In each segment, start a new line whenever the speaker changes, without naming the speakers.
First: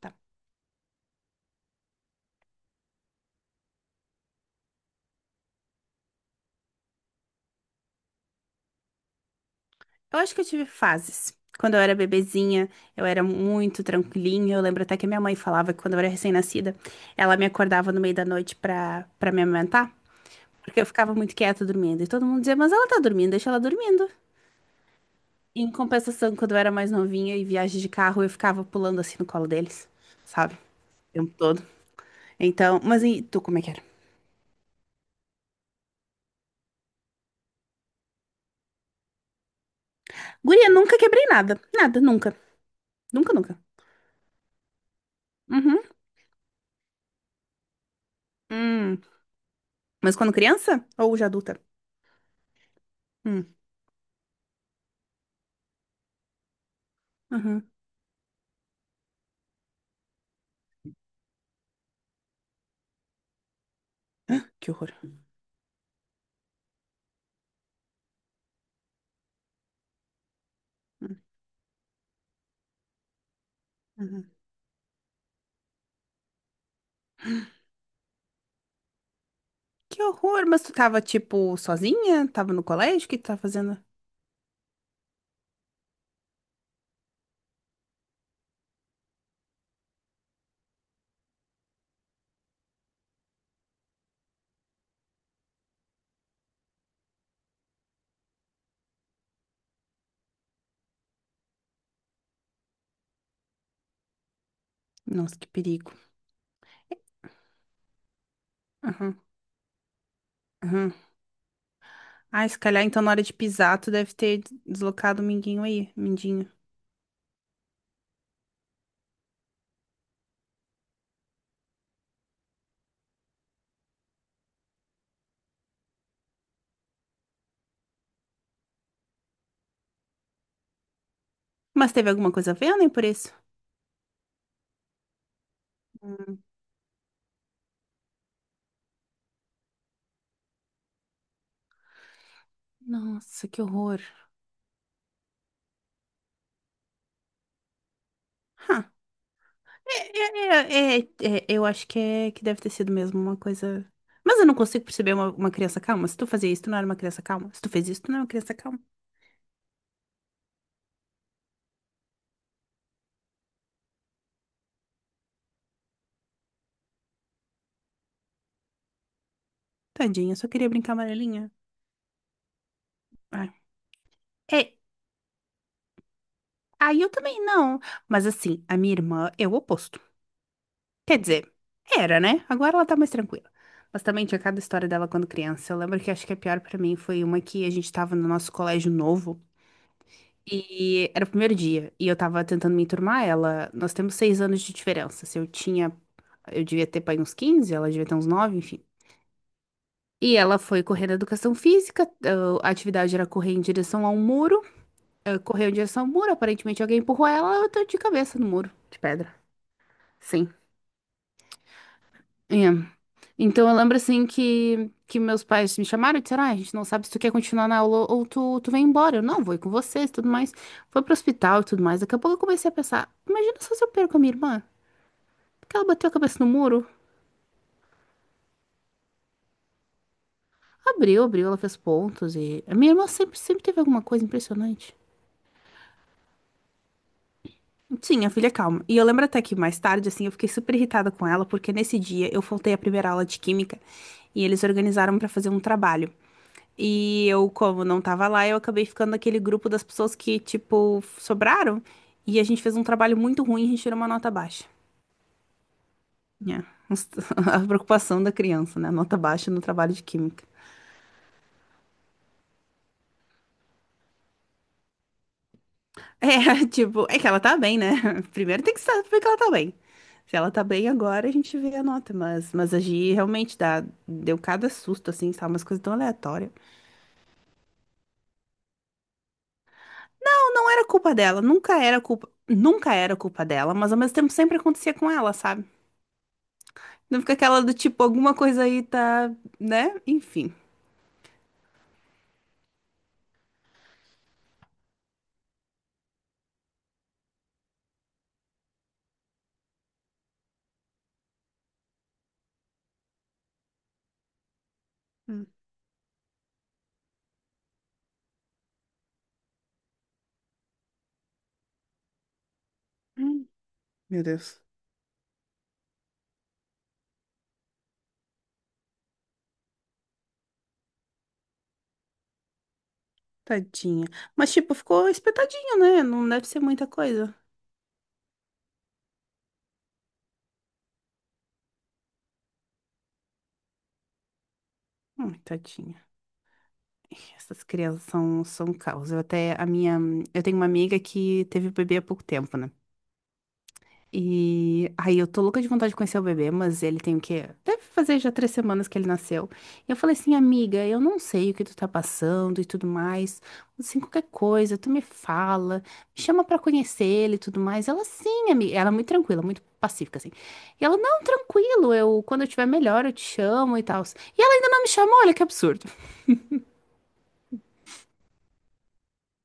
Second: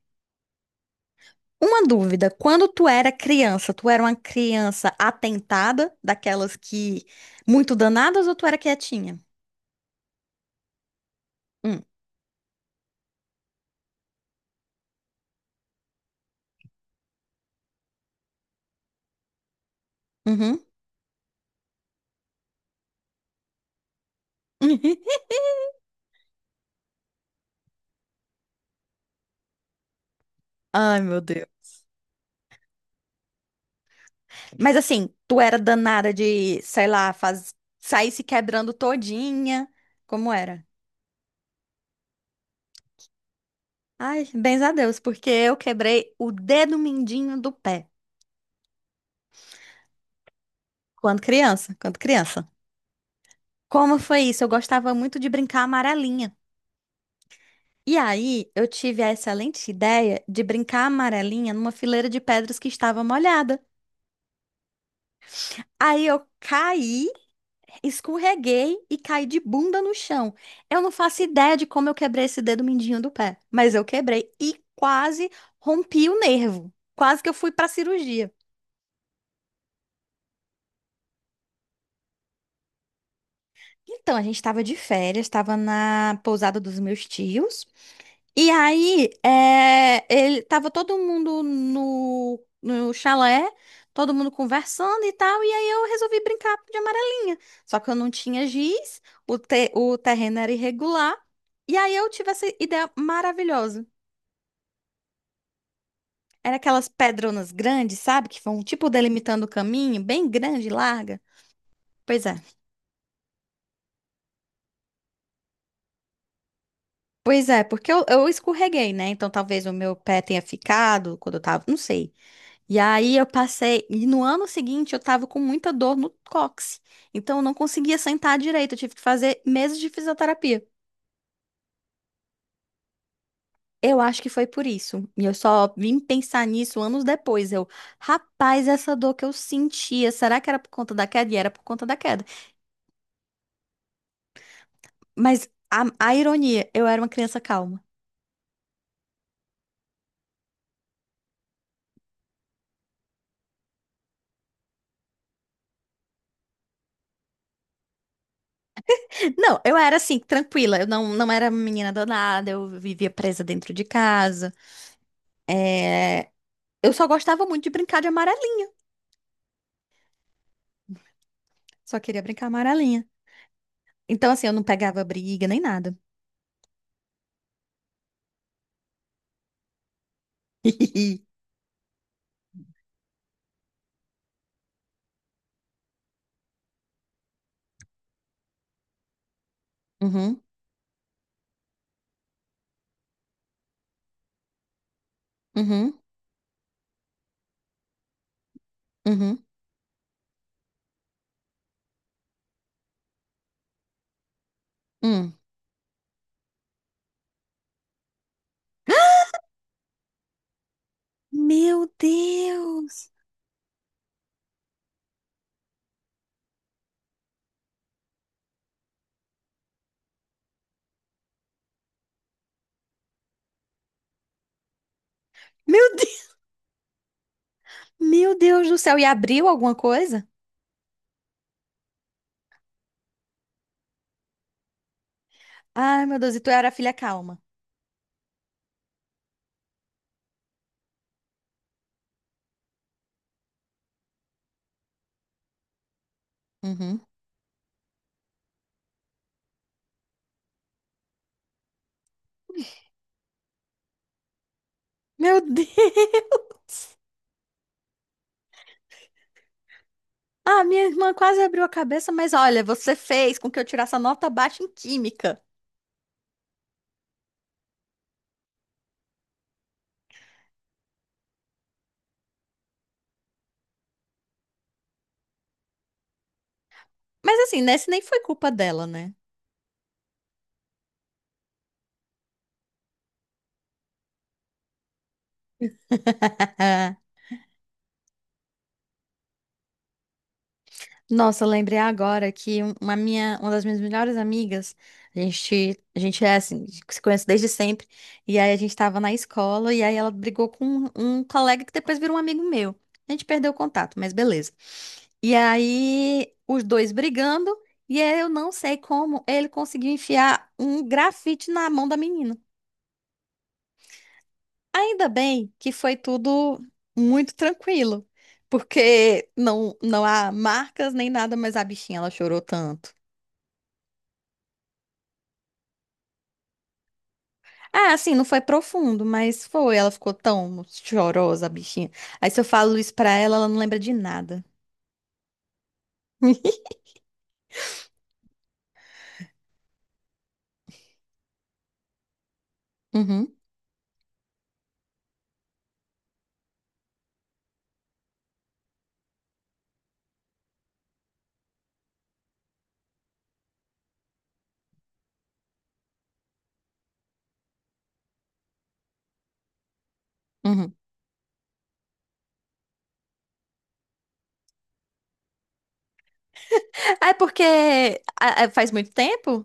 Tá.
Uma dúvida, quando tu era criança, tu era uma criança atentada, daquelas que muito danadas, ou tu era quietinha?
Eu acho que eu tive fases. Quando eu
Hum,
era bebezinha, eu era muito tranquilinha. Eu lembro até que a minha mãe falava que quando eu era recém-nascida, ela me acordava no meio da noite pra me amamentar,
uhum.
porque eu ficava muito quieta dormindo. E todo mundo dizia, mas ela tá dormindo, deixa ela dormindo. Em compensação, quando eu era mais novinha e viagem de carro, eu ficava pulando assim no colo deles, sabe?
Ai,
O
meu
tempo todo.
Deus.
Então, mas e tu, como é que era?
Mas assim, tu era danada de, sei lá, faz... sair se quebrando todinha. Como era?
Guria, nunca quebrei nada. Nada, nunca. Nunca, nunca.
Ai, bens a Deus, porque eu
Uhum.
quebrei o dedo mindinho do pé.
Hum. Mas quando criança? Ou
Quando
já adulta?
criança, quando criança.
Hum.
Como foi isso? Eu gostava muito de brincar amarelinha.
Uhum.
E aí, eu tive a excelente ideia de brincar a amarelinha numa fileira de pedras que estava molhada.
Que horror.
Aí eu caí, escorreguei e caí de bunda no chão. Eu não faço ideia de como eu quebrei esse dedo mindinho do pé, mas eu
Uhum.
quebrei e quase rompi o nervo. Quase que eu fui para cirurgia.
Que horror, mas tu tava, tipo, sozinha? Tava no colégio? O que tu tava fazendo?
Então, a gente estava de férias, estava na pousada dos meus tios. E aí, ele tava todo mundo no chalé, todo mundo conversando e tal, e aí eu resolvi brincar de amarelinha. Só que eu não tinha giz, o terreno era irregular, e aí eu tive essa ideia maravilhosa.
Nossa, que perigo.
Era aquelas pedronas grandes, sabe? Que vão tipo
Aham,
delimitando o caminho, bem grande e
aham.
larga. Pois é.
Ai, se calhar, então, na hora de pisar, tu deve ter deslocado o minguinho aí, mindinho.
Pois é, porque eu escorreguei, né? Então talvez o meu pé tenha ficado quando eu tava, não sei. E aí eu passei, e no ano seguinte eu tava com muita dor no cóccix. Então eu não conseguia sentar direito, eu tive que fazer meses de fisioterapia.
Mas teve alguma coisa a ver, nem por isso?
Eu acho que foi por isso. E eu só vim
Hum.
pensar nisso anos depois. Eu, rapaz, essa dor que eu sentia, será que era por conta da queda? E era por conta da queda.
Nossa, que horror.
Mas a ironia, eu era uma criança calma.
Hã. É, é, eu acho que, é, que deve ter sido mesmo uma coisa. Mas eu não consigo perceber uma criança calma. Se tu fazia isso, tu não era uma criança calma. Se tu fez isso, tu não era uma criança calma.
Não, eu era assim, tranquila. Eu não, não era menina danada, eu vivia presa dentro de casa. É, eu só gostava muito de brincar de amarelinha.
Tadinha, só queria brincar amarelinha.
Só queria brincar amarelinha.
Ai.
Então, assim, eu não
É,
pegava briga nem nada.
aí eu também não. Mas assim, a minha irmã é o oposto. Quer dizer, era, né? Agora ela tá mais tranquila. Mas também tinha cada história dela quando criança. Eu lembro que acho que a pior pra mim foi uma que a gente tava no nosso colégio novo
Uhum,
e era o primeiro dia e eu tava tentando me enturmar ela. Nós temos 6 anos de diferença. Se eu tinha,
uhum,
eu devia ter pai uns 15, ela devia ter uns 9, enfim.
uhum,
E ela foi correr na educação física, ah, a atividade era correr em direção a um muro, ah,
hum.
correu em direção ao muro, aparentemente alguém empurrou ela, ela deu de cabeça no muro de pedra. Sim.
Meu
É.
Deus!
Então eu lembro assim que meus pais me chamaram e disseram: ah, a gente não sabe se tu quer continuar na aula ou tu, tu vem embora. Eu não, vou ir com vocês e tudo mais. Foi pro hospital e tudo mais. Daqui a pouco eu comecei a pensar: imagina só se eu perco a minha irmã. Porque ela
Meu
bateu a
Deus,
cabeça no muro.
meu Deus do céu! E abriu alguma coisa?
Abriu, abriu, ela fez pontos e. A minha irmã sempre, sempre teve alguma coisa impressionante.
Ai, meu Deus, e tu era a filha calma.
Sim, a filha é calma. E eu lembro até que mais tarde, assim, eu fiquei super irritada com ela, porque nesse dia eu faltei a primeira aula de química e eles organizaram pra fazer um trabalho.
Uhum.
E eu, como não tava lá, eu acabei ficando naquele grupo das pessoas que, tipo, sobraram. E a gente fez um trabalho muito ruim e a gente tirou uma nota baixa.
Meu
É,
Deus!
a preocupação da criança, né? Nota baixa no trabalho de química.
Ah, minha irmã quase abriu a cabeça, mas olha, você fez com que eu tirasse a nota baixa em química.
É, tipo, é que ela tá bem, né? Primeiro tem que saber que ela tá bem. Se ela tá bem agora, a gente vê a nota. mas, a Gi realmente dá, deu cada susto, assim, sabe? Umas coisas tão aleatórias.
Mas assim, né? Isso nem foi culpa dela, né?
Não, não era culpa dela. Nunca era culpa. Nunca era culpa dela, mas ao mesmo tempo sempre acontecia com ela, sabe? Não fica aquela do tipo, alguma coisa aí tá, né? Enfim.
Nossa, eu lembrei agora que uma minha, uma das minhas melhores amigas, a gente é assim, se conhece desde sempre, e aí a gente tava na escola, e aí ela brigou com um colega que depois virou um amigo meu. A gente perdeu o contato, mas beleza. E
Hum,
aí, os dois brigando, e aí eu não sei como ele conseguiu enfiar um grafite na mão da menina.
hum. Meu Deus,
Ainda bem que foi tudo muito tranquilo, porque não há marcas nem nada, mas a bichinha, ela chorou tanto.
tadinha. Mas, tipo, ficou espetadinho, né? Não deve ser muita coisa.
Ah, assim, não foi profundo, mas foi. Ela ficou tão chorosa, a bichinha. Aí se eu falo isso pra ela, ela não lembra de nada.
Ai, tadinha. Ih, essas crianças são, são um caos. Eu até, a minha, Eu tenho uma amiga que teve bebê há pouco tempo, né?
Uhum,
E aí eu tô louca de vontade de conhecer o bebê, mas ele tem o quê? Deve fazer já 3 semanas que ele nasceu. E eu falei assim, amiga, eu não sei o que tu tá passando e tudo mais. Assim, qualquer coisa, tu me fala, me chama pra conhecer ele e tudo mais. Ela, sim, amiga. Ela é muito tranquila, muito pacífica, assim.
uhum.
E ela, não, tranquilo, eu, quando eu tiver melhor, eu te chamo e tal. E ela ainda não me chamou, olha que absurdo.
Ah, é porque ah, ah, faz muito tempo?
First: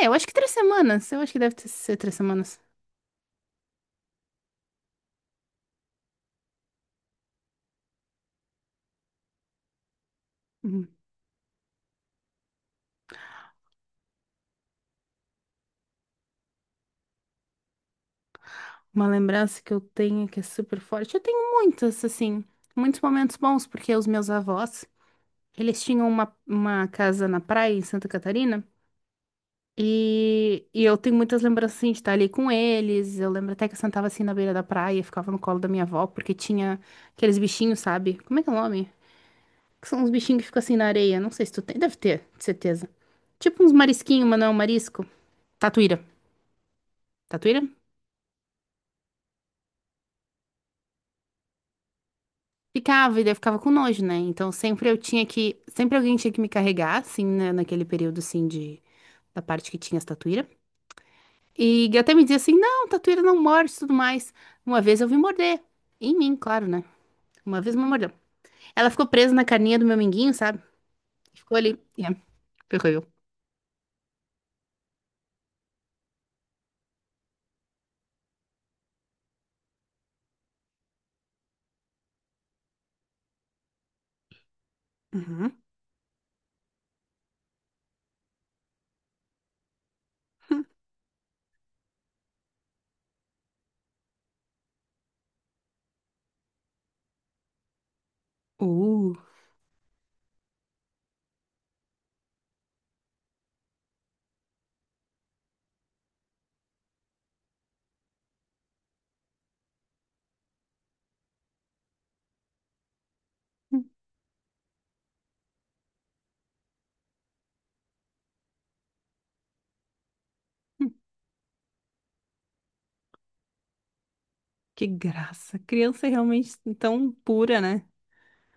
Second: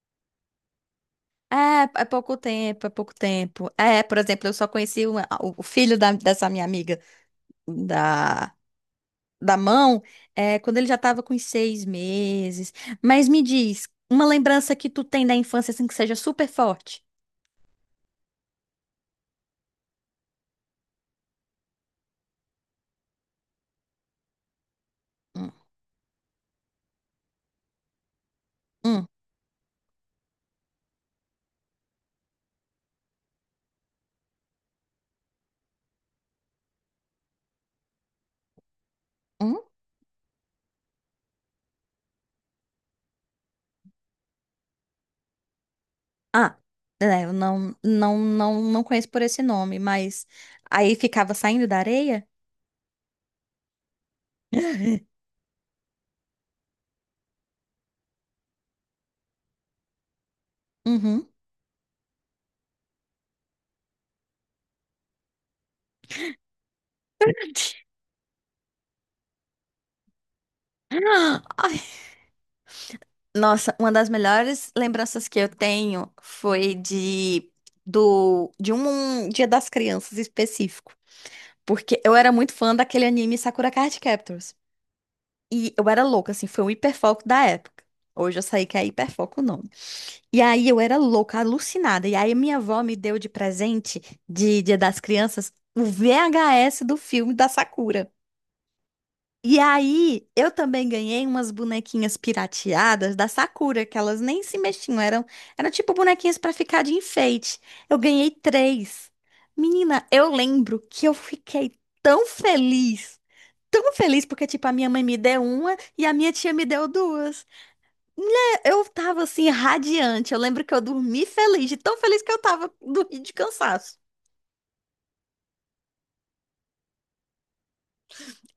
É, eu acho que 3 semanas, eu acho que
É,
ser
é
três
pouco
semanas.
tempo, é pouco tempo. É, por exemplo, eu só conheci o filho dessa minha amiga da, da mão, é, quando ele
Uhum.
já tava com uns 6 meses. Mas me diz, uma lembrança que tu tem da infância, assim, que seja super forte?
Uma lembrança que eu tenho que é super forte. Eu tenho muitas, assim, muitos momentos bons, porque os meus avós,
Hum,
eles tinham uma casa na praia em Santa Catarina.
hum,
E eu tenho muitas lembranças assim, de estar ali com eles. Eu lembro até que eu sentava assim na beira da praia, ficava no colo da minha avó, porque tinha aqueles bichinhos, sabe? Como é que é o nome?
hum.
Que são uns bichinhos que ficam assim na areia. Não sei se tu tem. Deve ter, de certeza. Tipo uns marisquinhos, mas não é um marisco. Tatuíra.
Ah, é, eu
Tatuíra?
não, não, não, não conheço por esse nome, mas aí ficava saindo da areia?
Ficava, e daí eu ficava com nojo, né? Então sempre eu tinha que. Sempre alguém tinha que me carregar, assim, né? Naquele período, assim, de. Da parte que tinha as tatuíra.
Uhum.
E até me dizia assim: não, tatuíra não morde e tudo mais. Uma vez eu vi morder. Em mim, claro, né? Uma vez me mordeu. Ela ficou presa na carninha do meu minguinho, sabe? Ficou
Ai,
ali. Yeah, ferrou eu.
nossa, uma das melhores lembranças que eu tenho foi de um Dia das Crianças específico, porque eu era muito fã daquele anime Sakura Card Captors.
Uhum.
E eu era louca, assim, foi um hiperfoco da época. Hoje eu sei que é hiperfoco não. E aí eu era louca, alucinada. E aí minha avó me deu de presente de Dia das Crianças o VHS do filme da Sakura.
Uh,
E aí eu também ganhei umas bonequinhas pirateadas da Sakura, que elas nem se mexiam, eram tipo bonequinhas pra ficar de enfeite. Eu ganhei 3. Menina, eu lembro que eu fiquei tão feliz. Tão feliz porque, tipo, a minha mãe me deu uma e a minha tia me deu duas. Eu tava assim, radiante. Eu lembro que eu dormi feliz, de tão feliz que eu tava, dormi de cansaço.
que graça. Criança é realmente tão pura, né?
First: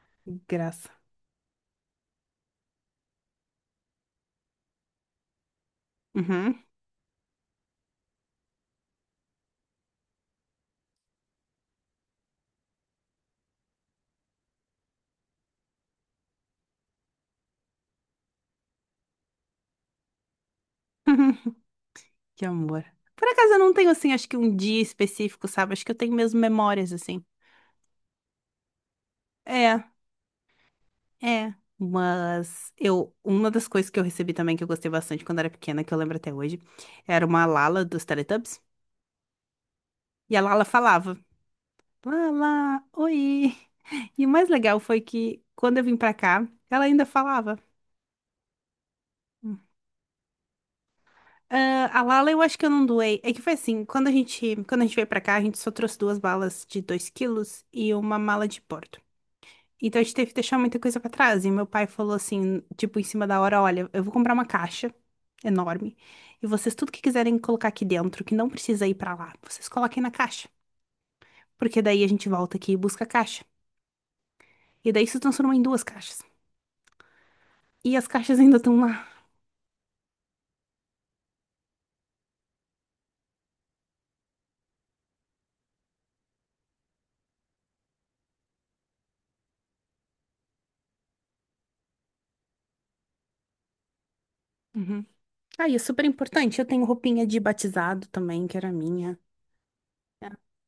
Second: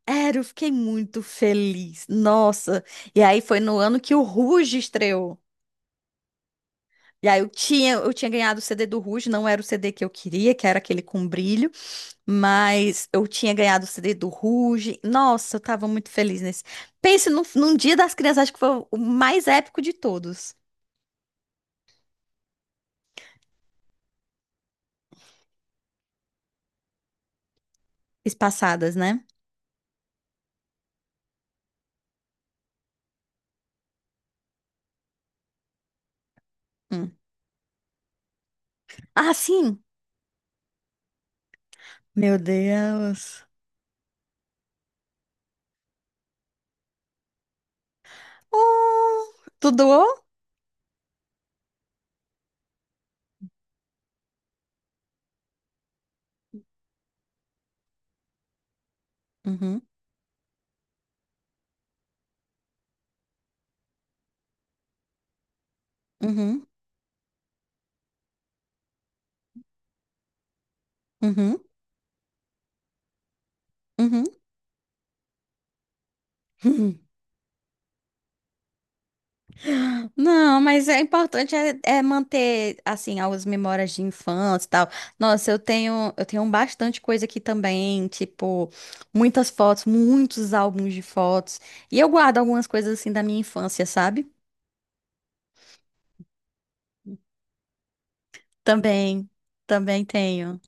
Era,
Que
eu fiquei
graça.
muito feliz. Nossa. E aí foi no ano que o Ruge estreou.
Uhum.
E aí eu tinha ganhado o CD do Ruge, não era o CD que eu queria, que era aquele com brilho, mas eu tinha ganhado o CD do Ruge. Nossa, eu tava muito feliz nesse. Pense num dia das crianças, acho que foi o mais épico de todos.
Que amor. Por acaso eu não tenho, assim, acho que um dia específico, sabe? Acho que eu tenho mesmo memórias, assim.
Espaçadas, né?
É, é. Mas eu, uma das coisas que eu recebi também que eu gostei bastante quando era pequena, que eu lembro até hoje,
Hum.
era uma Lala dos Teletubbies.
Ah, sim.
E a Lala falava:
Meu
Lala,
Deus.
oi. E o mais legal foi que quando eu vim pra cá, ela ainda falava.
Oh, tu doou?
Ah, a Lala eu acho que eu não doei. É que foi assim, quando a gente veio pra cá, a gente só trouxe duas balas de 2 quilos e uma mala de pó.
Uhum,
Então a gente teve que deixar muita coisa pra trás. E meu pai falou assim, tipo, em cima da hora, olha, eu vou comprar uma caixa enorme e
uhum,
vocês tudo que quiserem colocar aqui dentro, que não precisa ir pra lá, vocês coloquem na caixa,
uhum,
porque daí a gente volta aqui e busca a caixa.
uhum.
E daí se transformou em duas caixas. E as caixas ainda estão lá.
Não, mas é importante é manter assim as memórias de infância e tal. Nossa, eu tenho bastante coisa aqui também, tipo muitas fotos, muitos álbuns de fotos. E eu guardo algumas coisas assim da minha infância, sabe?
Uhum. Ah, e é super importante. Eu tenho roupinha de batizado também, que era minha.
Também, também tenho.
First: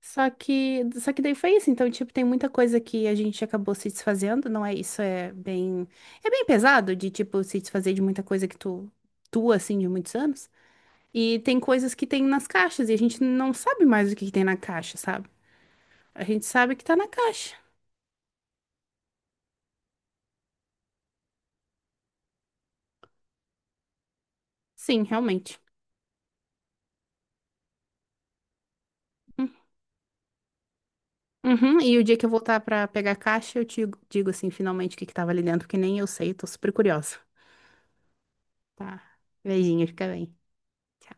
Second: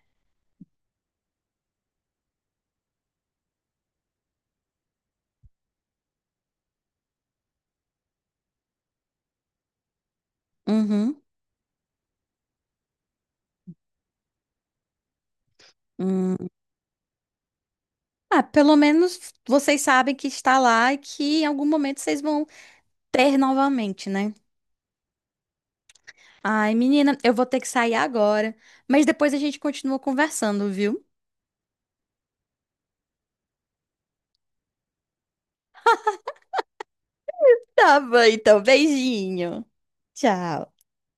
Só que daí foi isso. Então, tipo, tem muita coisa que a gente acabou se desfazendo, não é isso? É bem pesado de, tipo, se desfazer de muita coisa que tu, tu, assim, de muitos anos.
Uhum.
E tem coisas que tem nas caixas e a gente não sabe mais o que que tem na caixa, sabe? A
Hum.
gente sabe que tá na caixa.
Ah, pelo menos vocês sabem que está lá e que em algum momento vocês vão ter novamente, né?
Sim, realmente.
Ai, menina, eu vou ter que sair agora, mas depois a
Hum.
gente continua conversando, viu?
Uhum. E o dia que eu voltar pra pegar a caixa, eu te digo, assim, finalmente o que que tava ali dentro, que nem eu sei, tô super curiosa.
Tá bom, então,
Tá.
beijinho.
Beijinho, fica bem.
Tchau.
Tchau.